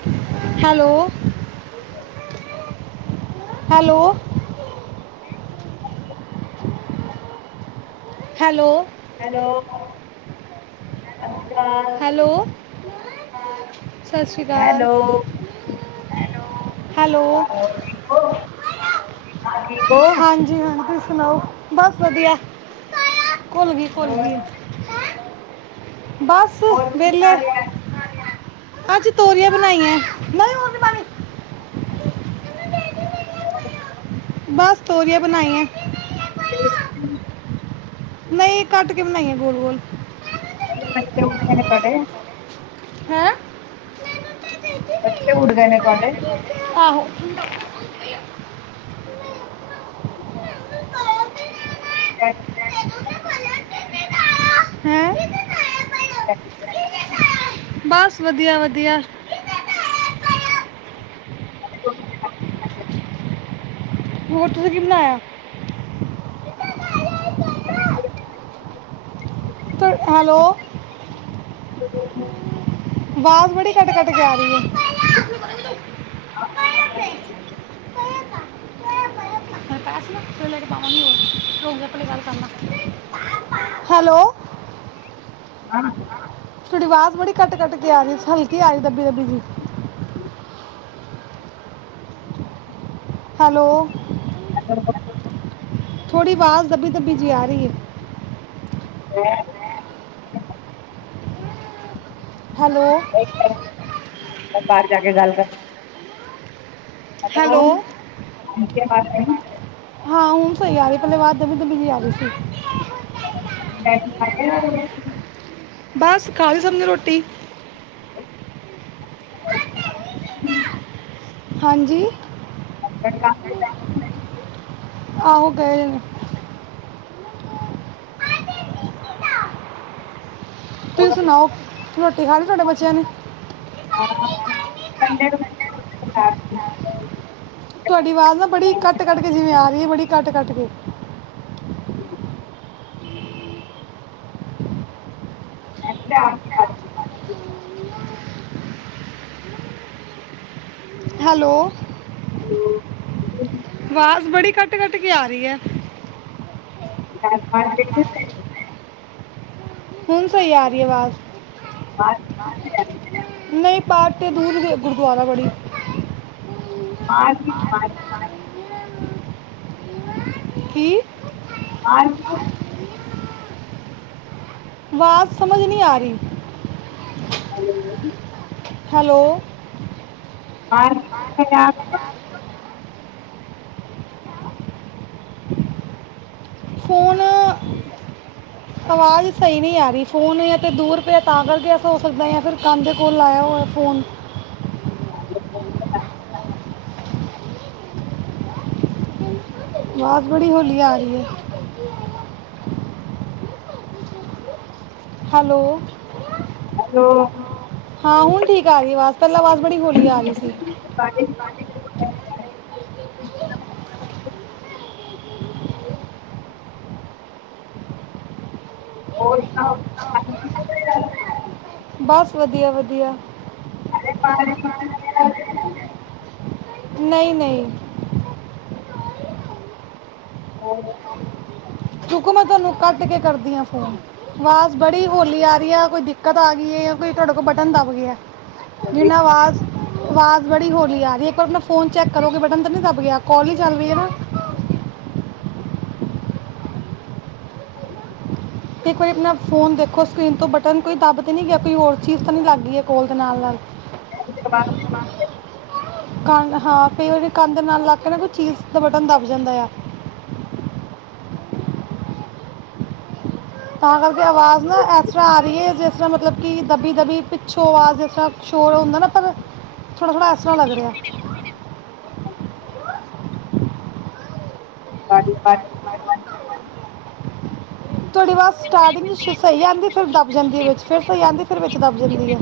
[unintelligible] Hello. Hello. Hello. Hello. [unintelligible] Hello. ਹਾਂ। ਸਤਿ ਸ਼੍ਰੀ ਅਕਾਲ, ਹੈਲੋ ਹੈਲੋ। ਠੀਕ ਹੋ ਹਾਂ ਠੀਕ ਹੋ ਹਾਂਜੀ ਹਾਂਜੀ, ਤੁਸੀਂ ਸੁਣਾਓ। ਬਸ ਵਧੀਆ। ਘੁੱਲ ਗੀ ਘੁੱਲ ਹੋਰ ਗੀ। ਬੱ ਹੋਰ ਕੀ ਹਾਲ ਆ? ਅੱਜ ਤੋਰੀਆਂ ਬਣਾਈਆਂ। ਨਹੀਂ, ਹੋਰ ਨੀ ਪਾਣੀ। [unintelligible] ਬਸ ਤੋਰੀਆ ਬਣਾਈ ਐ। [unintelligible] ਨਈ, ਕੱਟ ਕੇ ਬਣਾਈਆਂ ਗੋਲ ਗੋਲ‌। ਤੇ ਬੱਚੇ ਉਠੇ ਗਏ ਨੇ ਤੁਹਾਡੇ? ਹੈਂ? ਬੱਚੇ ਉੱਠ ਗਏ ਨੇ ਤੁਹਾਡੇ? ਆਹੋ। ਐ। ਹੈਂ? [unintelligible] ਬਸ ਵਧੀਆ ਵਧੀਆ। ਉਹਨੂੰ [unintelligible] ਹੋਰ ਤੁਸੀਂ ਕੀ ਬਣਾਇਆ? ਤ ਹੈਲੋ। [unintelligible] ਆਵਾਜ਼ ਬੜੀ ਕੱਟ ਕੱਟ ਕੇ ਆ ਰਹੀ ਐ। [unintelligible] [unintelligible] ਲੈ ਕੇ ਜਾਵਾ ਗੀ ਰੁਕ ਜਾ ਪਹਿਲਾ ਗੱਲ ਕਰਲਾਂ। ਹੈਲੋ? ਤੁਹਾਡੀ ਆਵਾਜ਼ ਬੜੀ ਕੱਟ ਕੱਟ ਕੇ ਆ ਰਹੀ, ਹਲਕੀ ਆ ਰਹੀ, ਦੱਬੀ ਦੱਬੀ ਜੀ। ਹੈਲੋ [inaudible] ਥੋੜ੍ਹੀ ਆਵਾਜ਼ ਦੱਬੀ ਦੱਬੀ ਜੀ ਆ ਰਹੀ ਹੈ ਹੈਂ ਹੈਲੋ ਬਾਹਰ ਜਾ ਕੇ ਗੱਲ ਅ ਮ ਹੈਲੋ ਹਾਂਜੀ ਮਾਤਾ ਹਾਂ ਹੁਨ ਸਹੀ ਆ ਰਹੀ ਅਵਾਜ ਦੱਬੀ ਦੱਬੀ ਜੀ ਆ ਰਹੀ ਸੀ ਮੰਮੀ ਡੈਡੀ ਖਾ ਗਏ ਨਾ ਰੋਟੀ ਬਸ ਖਾਲੀ ਸਭ ਨੇ ਰੋਟੀ ਅਵਾਜ ਆ ਰਹੀ ਹਾਂਜੀ ਹਸਬੈਂਡ ਕੰਮ ਤੇ ਚਲ ਗਏ ਜੀ ਆਹੋ ਗਏ ਨੇ ਤੁਸੀ ਨੇ ਸੁਣਾਓ ਰੋਟੀ ਖਾਲੀ ਤੁਹਾਡੇ ਬੱਚਿਆਂ ਨੇ ਡੈ ਤੁਹਾਡੀ ਆਵਾਜ਼ ਨਾ ਬੜੀ ਕੱਟ ਕੱਟ ਕੇ ਜਿਵੇਂ ਆ ਰਹੀ ਹੈ ਬੜੀ ਕੱਟ ਕੱਟ ਕੇ ਹ ਅਨੰਦਾ ਆ ਹੁ ਹੈਲੋ ਆਵਾਜ਼ ਬੜੀ ਕੱਟ ਕੱਟ ਕੇ ਆ ਰਹੀ ਹੈ ਜਾਤ ਪਾਤ ਦੇਖੀ ਤੈ ਹੁਣ ਸਹੀ ਆ ਰਹੀ ਆਵਾਜ਼ [inaudible] ਨਹੀਂ ਪਾਰਕ ਦੇ ਦੂਰ ਗੁਰਦਵਾਰਾ ਬੜੀ ਕੀ ਹਾਂਜੀ ਆਵਾਜ਼ ਸਮਝ ਨਹੀਂ ਆ ਰਹੀ [inaudible] ਹੈਲੋ ਬਾਹਰ ਕਿੱਥੇ ਜਾਣਾ ਪੁੱਤ ਫੋਨ ਹਾਂਜੀ ਆਵਾਜ਼ ਸਹੀ ਨਹੀਂ ਆ ਰਹੀ, ਫੋਨ ਤਾਂ ਦੂਰ ਪਿਆ ਆ ਤਾਂ ਕਰਕੇ ਐਸਾ ਹੋ ਸਕਦੇ, ਜਾਂ ਫਿਰ ਕੰਨ ਕੋਲ ਲਾਇਆ ਹੋਆ ਫੋਨ [inaudible] ਅਵਾਜ ਬੜੀ ਹੋੌਲੀ ਆ ਰਹੀ ਏ ਹੈਲੋ ਹੈਲੋ ਹਾਂ ਹੁਣ ਠੀਕ ਆ ਰਹੀ ਅਵਾਜ ਪਹਿਲਾ ਆਵਾਜ਼ ਬੜੀ ਹੌਲੀ ਆ ਰਹੀ ਸੀ ਬਸ ਵਧੀਆ- ਵਧੀਆ [inaudible] ਨਹੀਂ -ਨਹੀਂ ਹੋਰ ਰੁਕੋ ਮੈਂ ਤੁਹਾਨੂੰ ਕੱਟ ਕੇ ਕਰਦੀ ਹਾਂ ਫੋਨ ਆਵਾਜ਼ ਬੜੀ ਹੌਲੀ ਆ ਰਹੀ ਆ, ਕੋਈ ਦਿੱਕਤ ਆ ਗਈ ਹੈ ਜਾਂ ਕੋਈ ਤੁਹਾਡੇ ਕੋਲ ਬਟਨ ਦੱਬ ਗਿਆ। ਜਿਨਾ ਅਵਾਜ਼, ਆਵਾਜ਼ ਬੜੀ ਹੌਲੀ ਆ ਰਹੀ ਇੱਕ ਵਾਰ ਆਪਣਾ ਫੋਨ ਚੈੱਕ ਕਰੋ ਕਿ ਬਟਨ ਤਾਂ ਨੀ ਦੱਬ ਗਿਆ, ਕਾਲ ਹੀ ਚੱਲ ਰਹੀ ਹੈ ਨਾ ਇੱਕ ਵਾਰੀ ਆਪਣਾ ਫੋਨ ਦੇਖੋ ਸਕਰੀਨ ਤੋਂ ਬਟਨ ਕੋਈ ਦੱਬ ਤੇ ਨਹੀਂ ਗਿਆ। ਕੋਈ ਹੋਰ ਚੀਜ਼ ਤਾਂ ਨਹੀ ਲੱਗ ਗਈ ਹੈ, ਕੋਲ ਦੇ ਨਾਲ -ਨਾਲ [inaudible] ਕੰਧ ਹਾਂ ਕਯੀ ਵਾਰ ਕੰਧ ਨਾਲ ਲੱਗ ਕੇ ਨਾ ਕੋਈ ਚੀਜ਼ ਦਾ ਬਟਨ ਦੱਬ ਜਾਂਦਾ ਆ ਤਾਂ ਕਰਕੇ ਆਵਾਜ਼ ਨਾ ਇਸ ਤਰ੍ਹਾਂ ਆ ਰਹੀ ਹੈ। ਜਿਸ ਤਰ੍ਹਾਂ ਮਤਲਬ ਕਿ ਦੱਬੀ -ਦੱਬੀ ਪਿੱਛੋਂ ਆਵਾਜ਼ ਜਿਸ ਤਰ੍ਹਾਂ ਸ਼ੋਰ ਹੁੰਦਾ ਨਾ ਪਰ ਥੋੜ੍ਹਾ- ਥੋੜ੍ਹਾ ਐਸ ਤਰਾ ਲੱਗ ਰਿਹਾ। [inaudible] ਤੁਹਾਡੀ ਅਵਾਜ ਸਟਾਰਟਿੰਗ ਵਿੱਚ ਸਹੀ ਆ ਜਾਂਦੀ, ਫਿਰ ਦੱਬ ਜਾਂਦੀ ਹੈ ਵਿੱਚ ਫਿਰ ਸਹੀ ਆਦੀ ਫਿਰ ਵਿੱਚ ਦੱਬ ਜਾਂਦੀ ਹੈ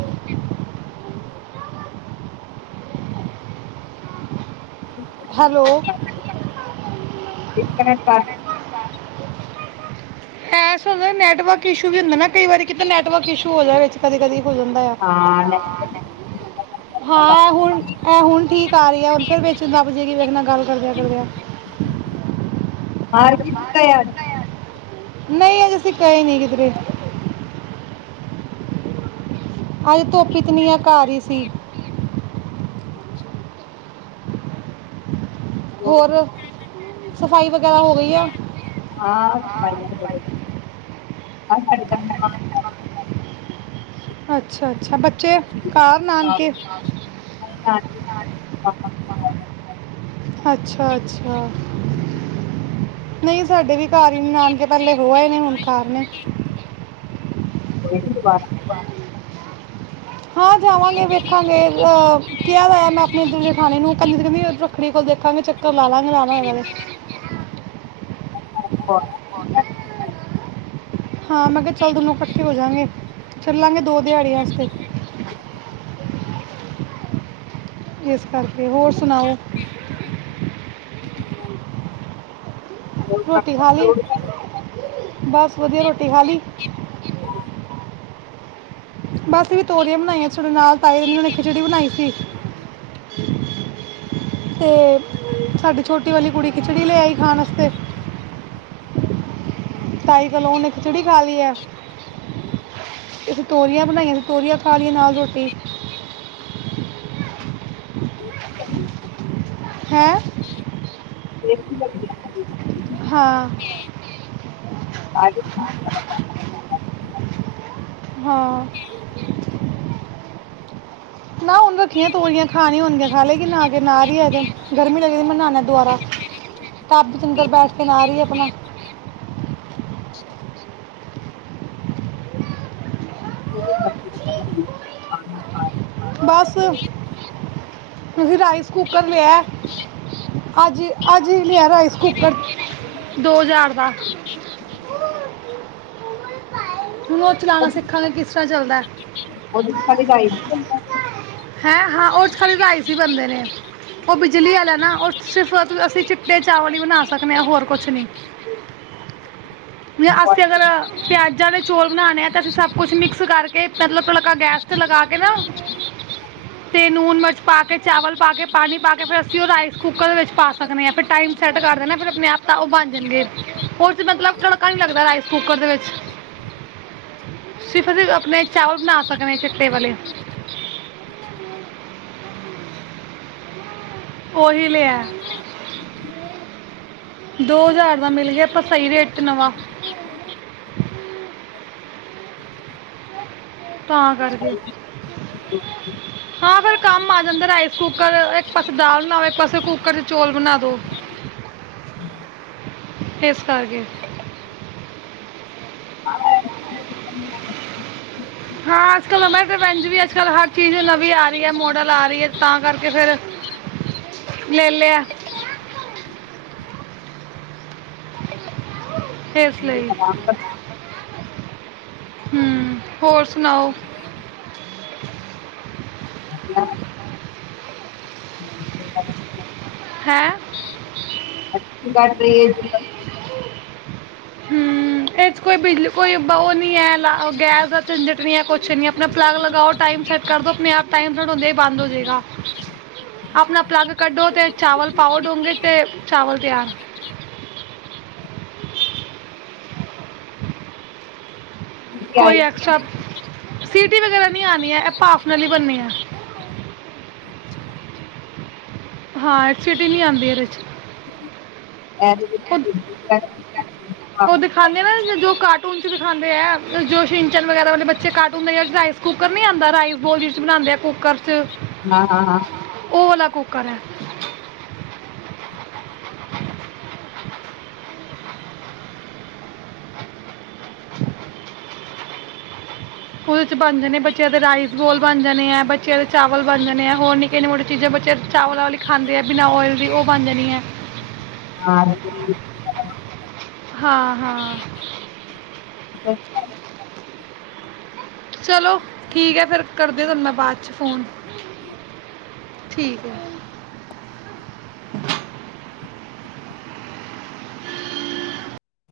ਹੈਲੋ [inaudible] ਹੈ ਨੈਟਵਰਕ ਇਸ਼ੂ ਵੀ ਹੁੰਦਾ ਨਾ ਕਈ ਵਾਰੀ ਕਿ ਨੈਟਵਰਕ ਇਸ਼ੂ ਹੋ ਜਾ ਕਦੇ -ਕਦੇ ਹੋ ਜਾਂਦਾ। ਹਾਂ ਹ ਹੁਣ ਠੀਕ ਆ ਰਹੀ, ਫੇਰ ਵਿੱਚ ਦੱਬਜਾਗੇ ਗੱਲ ਕਰਦਿਆਂ ਕਰਦੇ ਹਰ ਕਿ ਤਿਆਰ [inaudible] ਨਹੀਂ ਅਜੇ ਅਸੀ ਗਏ ਨਹੀਂ ਕਿਧਰੇ ਅੱਜ ਧੁੱਪ ਇਤਨੀ ਹੈ। ਘਰ ਹੀ ਸੀ ਹੋਰ ਸਫਾਈ ਵਗੈਰਾ ਹੋ ਗਈ ਆ? ਹਾਂ ਸਫਾਈਆਂ ਹੋ ਗਈਆਂ। ਅੱਜ ਸਾਡੇ ਘਰ ਮਹਿਮਾਨ ਆਏ ਹੋਏ ਅੱਛਾ ਅੱਛਾ ਬੱਚੇ ਸੀ। ਘਰ ਨਾਨਕੇ ਨਾਲ- ਨਾਲ ਨਾਲ ਦੇ ਮੇਰੇ ਮਾਮਾ ਕੋਲ ਆਇਆ। ਅੱਛਾ ਅੱਛਾ ਨਹੀਂ ਸਾਡੇ ਵੀ ਘਰ ਹੀ ਨਾਨਕੇ ਪਹਿਲੇ ਹੋ ਆਏ ਨੇ ਹੁਣ ਘਰ ਨੇ [inaudible] ਹਾਂ ਜਾਵਾਂਗੇ ਵੇਖਾਂਗੇ ਅ ਕਿਹਾ ਤੇ ਹੈ ਮੈਂ ਆਪਣੇ ਇਧਰ ਖਾਣੇ ਨੂੰ ਕੰਨੀ ਵੀ ਰੱਖੜੀ ਕੋਲ ਦੇਖਾਂਗੇ ਚੱਕਰ ਲਾ ਲਾਂਗੇ ਲਾ ਲਏ [inaudible] ਹਾਂ ਮੈਂ ਕਿਹਾ ਚੱਲ ਦੋਨੋਂ ਇਕੱਠੇ ਹੋ ਜਾਂਗੇ ਕਰ ਲਾਂਗੇ ਦੋ ਦਿਹਾੜੀ ਵਾਸਤੇ ਇਸ ਕਰਕੇ ਹੋਰ ਸੁਣਾਓ [inaudible] ਕੰਮ ਰੋਟੀ ਤਾਂ ਖਾ ਲੀ ਚੋਟੀਆਂ ਨਹੀਂ ਬਸ ਵਧੀਆ ਰੋਟੀ ਖਾ ਲੀ ਬੱਸ ਵੀ ਤੋਰੀਆਂ ਬਣਾਈਆਂ ਸਾਡੇ ਨਾਲ ਤਾਈ ਨੇ ਖਿਚੜੀ ਬਣਾਈ ਸੀ ਤੇ ਸਾਡੀ ਛੋਟੀ ਵਾਲੀ ਕੁੜੀ ਖਿਚੜੀ ਲੈ ਆਈ ਖਾਣ ਵਾਸਤੇ [inaudible] ਤਾਈ ਕੋਲੋਂ ਉਹਨੇ ਖਿਚੜੀ ਖਾ ਲਈ ਹੈ ਤੋਰੀਆਂ ਬਣਾਈਆਂ ਤੋਰੀਆਂ ਖ ਲਈਆਂ ਨਾਲ ਰੋਟੀ [inaudible] ਹੈਂ [inaudible] ਹਾਂ ਸਾਰੇ ਦਿਨ ਮੇਰਾ ਕੰਮ ਹਾਂ ਨਾ ਹੁਣ ਰੱਖੀਆਂ ਤੋਰੀਆਂ ਖਾਣੀਆਂ ਹੋਣਗੀਆਂ ਖਾਲ ਕਿ ਨਾਹ ਕੇ ਨਾਲ ਹੀ ਇਹਦੇ ਗਰਮੀ ਲੱਗੀਦੀ ਮੈਂ ਨਹਾਣਾ ਦੁਆਰਾ ਟੱਬ ਦੇ ਚ ਅੰਦਰ ਬੈਠ ਕੇ ਨਾਹ ਰਹੀ ਹੈ ਆਪਣਾ [inaudible] ਹੋਰ ਬੱਕਰੀ ਦੀ ਲੱਗਦੀ ਹੈ। ਪਾਣੀ- ਪਾਣੀ। ਬਸ ਤੁਸੀਂ ਰਾਈਸ ਕੁੱਕਰ ਲਿਆ ਅੱਜ ਅੱਜ ਹੀ ਲਿਆ ਰਾਈਸ ਕੁੱਕਰ ਦੋ ਹਜ਼ਾਰ ਦਾ [inaudible] ਹੁਣ ਉਹ ਚਲਾਣਾ ਉਹਦੇ- ਸਿੱਖਣ ਲਈ ਕਿਸ ਤਰ੍ਹਾਂ ਚੱਲਦਾ ਉਹਦੇ ਚ ਖਾਲੀ ਗਾਈ ਦੀ ਲੱਗਦੀ ਹੈ। ਹੈਂ ਹਾਂ ਉਹ ਖਾਲੀ ਰਾਈਸ ਹੀ ਬਣਦੇ ਨੇ ਉਹ ਬਿਜਲੀ ਵਾਲਾ ਨਾ ਉਹ ਸਿਰਫ ਅਸੀਂ ਚਿੱਟੇ ਚਾਵਲ ਹੀ ਬਣਾ ਸਕਦੇ ਹਾਂ ਹੋਰ ਕੁਛ ਨਹੀਂ ਅਸਂ ਅਗਰ ਪਿਆਜ਼ਾਂ ਦੇ ਚੋਲ ਬਣਾਉਣੇ ਆ ਤੇ ਅਸੀਂ ਸਭ ਕੁਛ ਮਿਕਸ ਕਰਕੇ ਕਿ ਮਤਲਬਲਕਾ ਗੈਸ 'ਤੇ ਲਗਾ ਕੇ ਨਾ ਅਤੇ ਨੂਣ ਮਿਰਚ ਪਾ ਕੇ ਚਾਵਲ ਪਾ ਕੇ ਪਾਣੀ ਪਾ ਕੇ ਫਿਰ ਅਸੀਂ ਉਹ ਰਾਈਸ ਕੁੱਕਰ ਦੇ ਵਿੱਚ ਪਾ ਸਕਦੇ ਹਾਂ ਫਿਰ ਟਾਈਮ ਸੈੱਟ ਕਰਦੇ ਨਾ ਫਿਰ ਆਪਣੇ ਆਪ ਤਾਂ ਉਹ ਬਣ ਜਾਣਗੇ ਉਹ ਮਤਲਬ ਤੜਕਾ ਨੀ ਲੱਗਦਾ ਰਾਈਸ ਕੁੱਕਰ ਦੇ ਵਿੱਚ ਸਫ ਅਸੀ ਆਪਣੇ ਚਾਵਲ ਬਣਾ ਸਕਦੇ ਚਿੱਟੇ ਵਾਲੇ ਉਹੀ ਲਿਆ ਦੋ ਹਜ਼ਾਰ ਦਾ ਮਿਲ ਗਿਆ ਆਪਾਂ ਸਹੀ ਰੇਟ ਤੇ ਨਵਾਂ ਤਾਂ ਕਰਕੇ ਹਾਂ ਫੇਿਰ ਕੰਮ ਆ ਜਾਂਦਾ ਰਾਈਸ ਕੁੂਕਰ ਇੱਕ ਪਾਸੇ ਦਾਲ ਬਣਾਵ ਇੱਕ ਪਾਸੇ ਕੁੱਕਰ ਚ ਚੋਲ ਬਣਾ ਦੋ ਇਸ ਕਰਕੇ ਘੱਟ ਹਾਂ ਅੱਜ ਕਲਵੰਜ ਵੀ ਅੱਜ ਕੱਲ ਹਰ ਚੀਜ਼ ਨਵੀਂ ਆ ਰਹੀ ਹੈ ਮੋਡਲ ਆ ਰਹੀ ਹੈ ਤਾਂ ਕਰਕੇ ਫਿਰ ਲੈ ਲਿਆ [unintelligible] ਇਸ ਇਸ ਲਈ ਹ ਹੋਰ ਸੁਣਾਓ ਹੈਂ [unintelligible] ਹੂੰ ਇਹ 'ਚ ਕੋਈ ਬਿਜਲੀ ਕੋਈ ਉਹ ਨਹੀਂ ਹੈ ਲਾ ਗੈਸ ਦਾ ਝੰਜਟ ਨਹੀਂ ਹੈ ਕੁਛ ਨਹੀਂ ਆਪਣਾ ਪਲੱਗ ਲਗਾਓ ਟਾਈਮ ਸੈੱਟ ਕਰ ਦਿਉ ਆਪਣੇ ਆਪ ਟਾਈਮ ਥਡਾਉਂਦੇ ਹੀ ਬੰਦ ਹੋ ਜਾਵੇਗਾ ਆਪਣਾ ਪਲੱਗ ਕੱਢੋ ਅਤੇ ਚਾਵਲ ਪਾਓ ਡੂੰਗੇ ਅਤੇ ਚਾਵਲ ਤਿਆਰ। ਆਈ ਕੋਈ ਐਕਸਟਰਾ ਇਹਦੇ ਸਿਟੀ ਵਗੈਰਾ ਨਹੀਂ ਆਣੀ ਹੈ ਇਹ ਭਾਫ ਨਾਲੀ ਬਣਨੀ ਹੈ। ਹਾਂ ਐ ਸੀਟੀ ਨਹੀਂ ਆਦੀ ਇਹਦੇ 'ਚ [unintelligible] ਉਹ ਦਿਖਾਂਦੇ ਹਾਂ ਨਾ ਜੋ ਘੱਟ ਕਾਰਟੂਨ ਚ ਵੀਖ ਖਾਂਦੇ ਹੈ ਜੋ ਵਗੈਰਾ ਬੱਚੇ ਕਾਰਟੂਨ ਰਾਈਸ ਕੁੂਰ ਨੀ ਆਦਾ ਰਾਈਸ ਬੋਲ ਚ ਬਣਾਦੇ ਹੈ ਕੁੂੱਕਰ ਚ ਹਾਂ ਹਾਂ ਹਾਂ ਓਲਾ ਕੁਕਰ ਹੈ। ਉਹਦੇ 'ਚ ਬਣ ਜਾਣੇ ਬੱਚਿਆਂ ਦੇ ਰਾਈਸ ਗੋਲ ਬਣ ਜਾਣੇ ਹੈ ਬੱਚਿਆਂ ਦੇ ਚਾਵਲ ਬਣ ਜਾਣੇ ਆ ਹੋਰ ਨਿੱਕੇ ਨੰਨੀਆਂ ਮੋਟੀਆਂ ਚੀਜ਼ਾਂ ਬੱਚੇ ਚਾਵਲ ਵਾਲਲੀ ਖਾਂਦੇ ਆ ਬਿਨਾਂ ਓਇਲ ਵੀ ਉਹ ਬਣ ਜਾਣੀ ਹੈ। ਹਾਂ ਹਾਂ ਹਾਂ ਹਾਂ ਚਲੋ ਠੀਕ ਹੈ ਫੇਰ ਕਰਦੇ ਤਹਾਨੂੰ ਮੈਂ ਬਾਅਦ ਚ ਫੋਨ ਠੀਕ ਹੈ। [inaudible]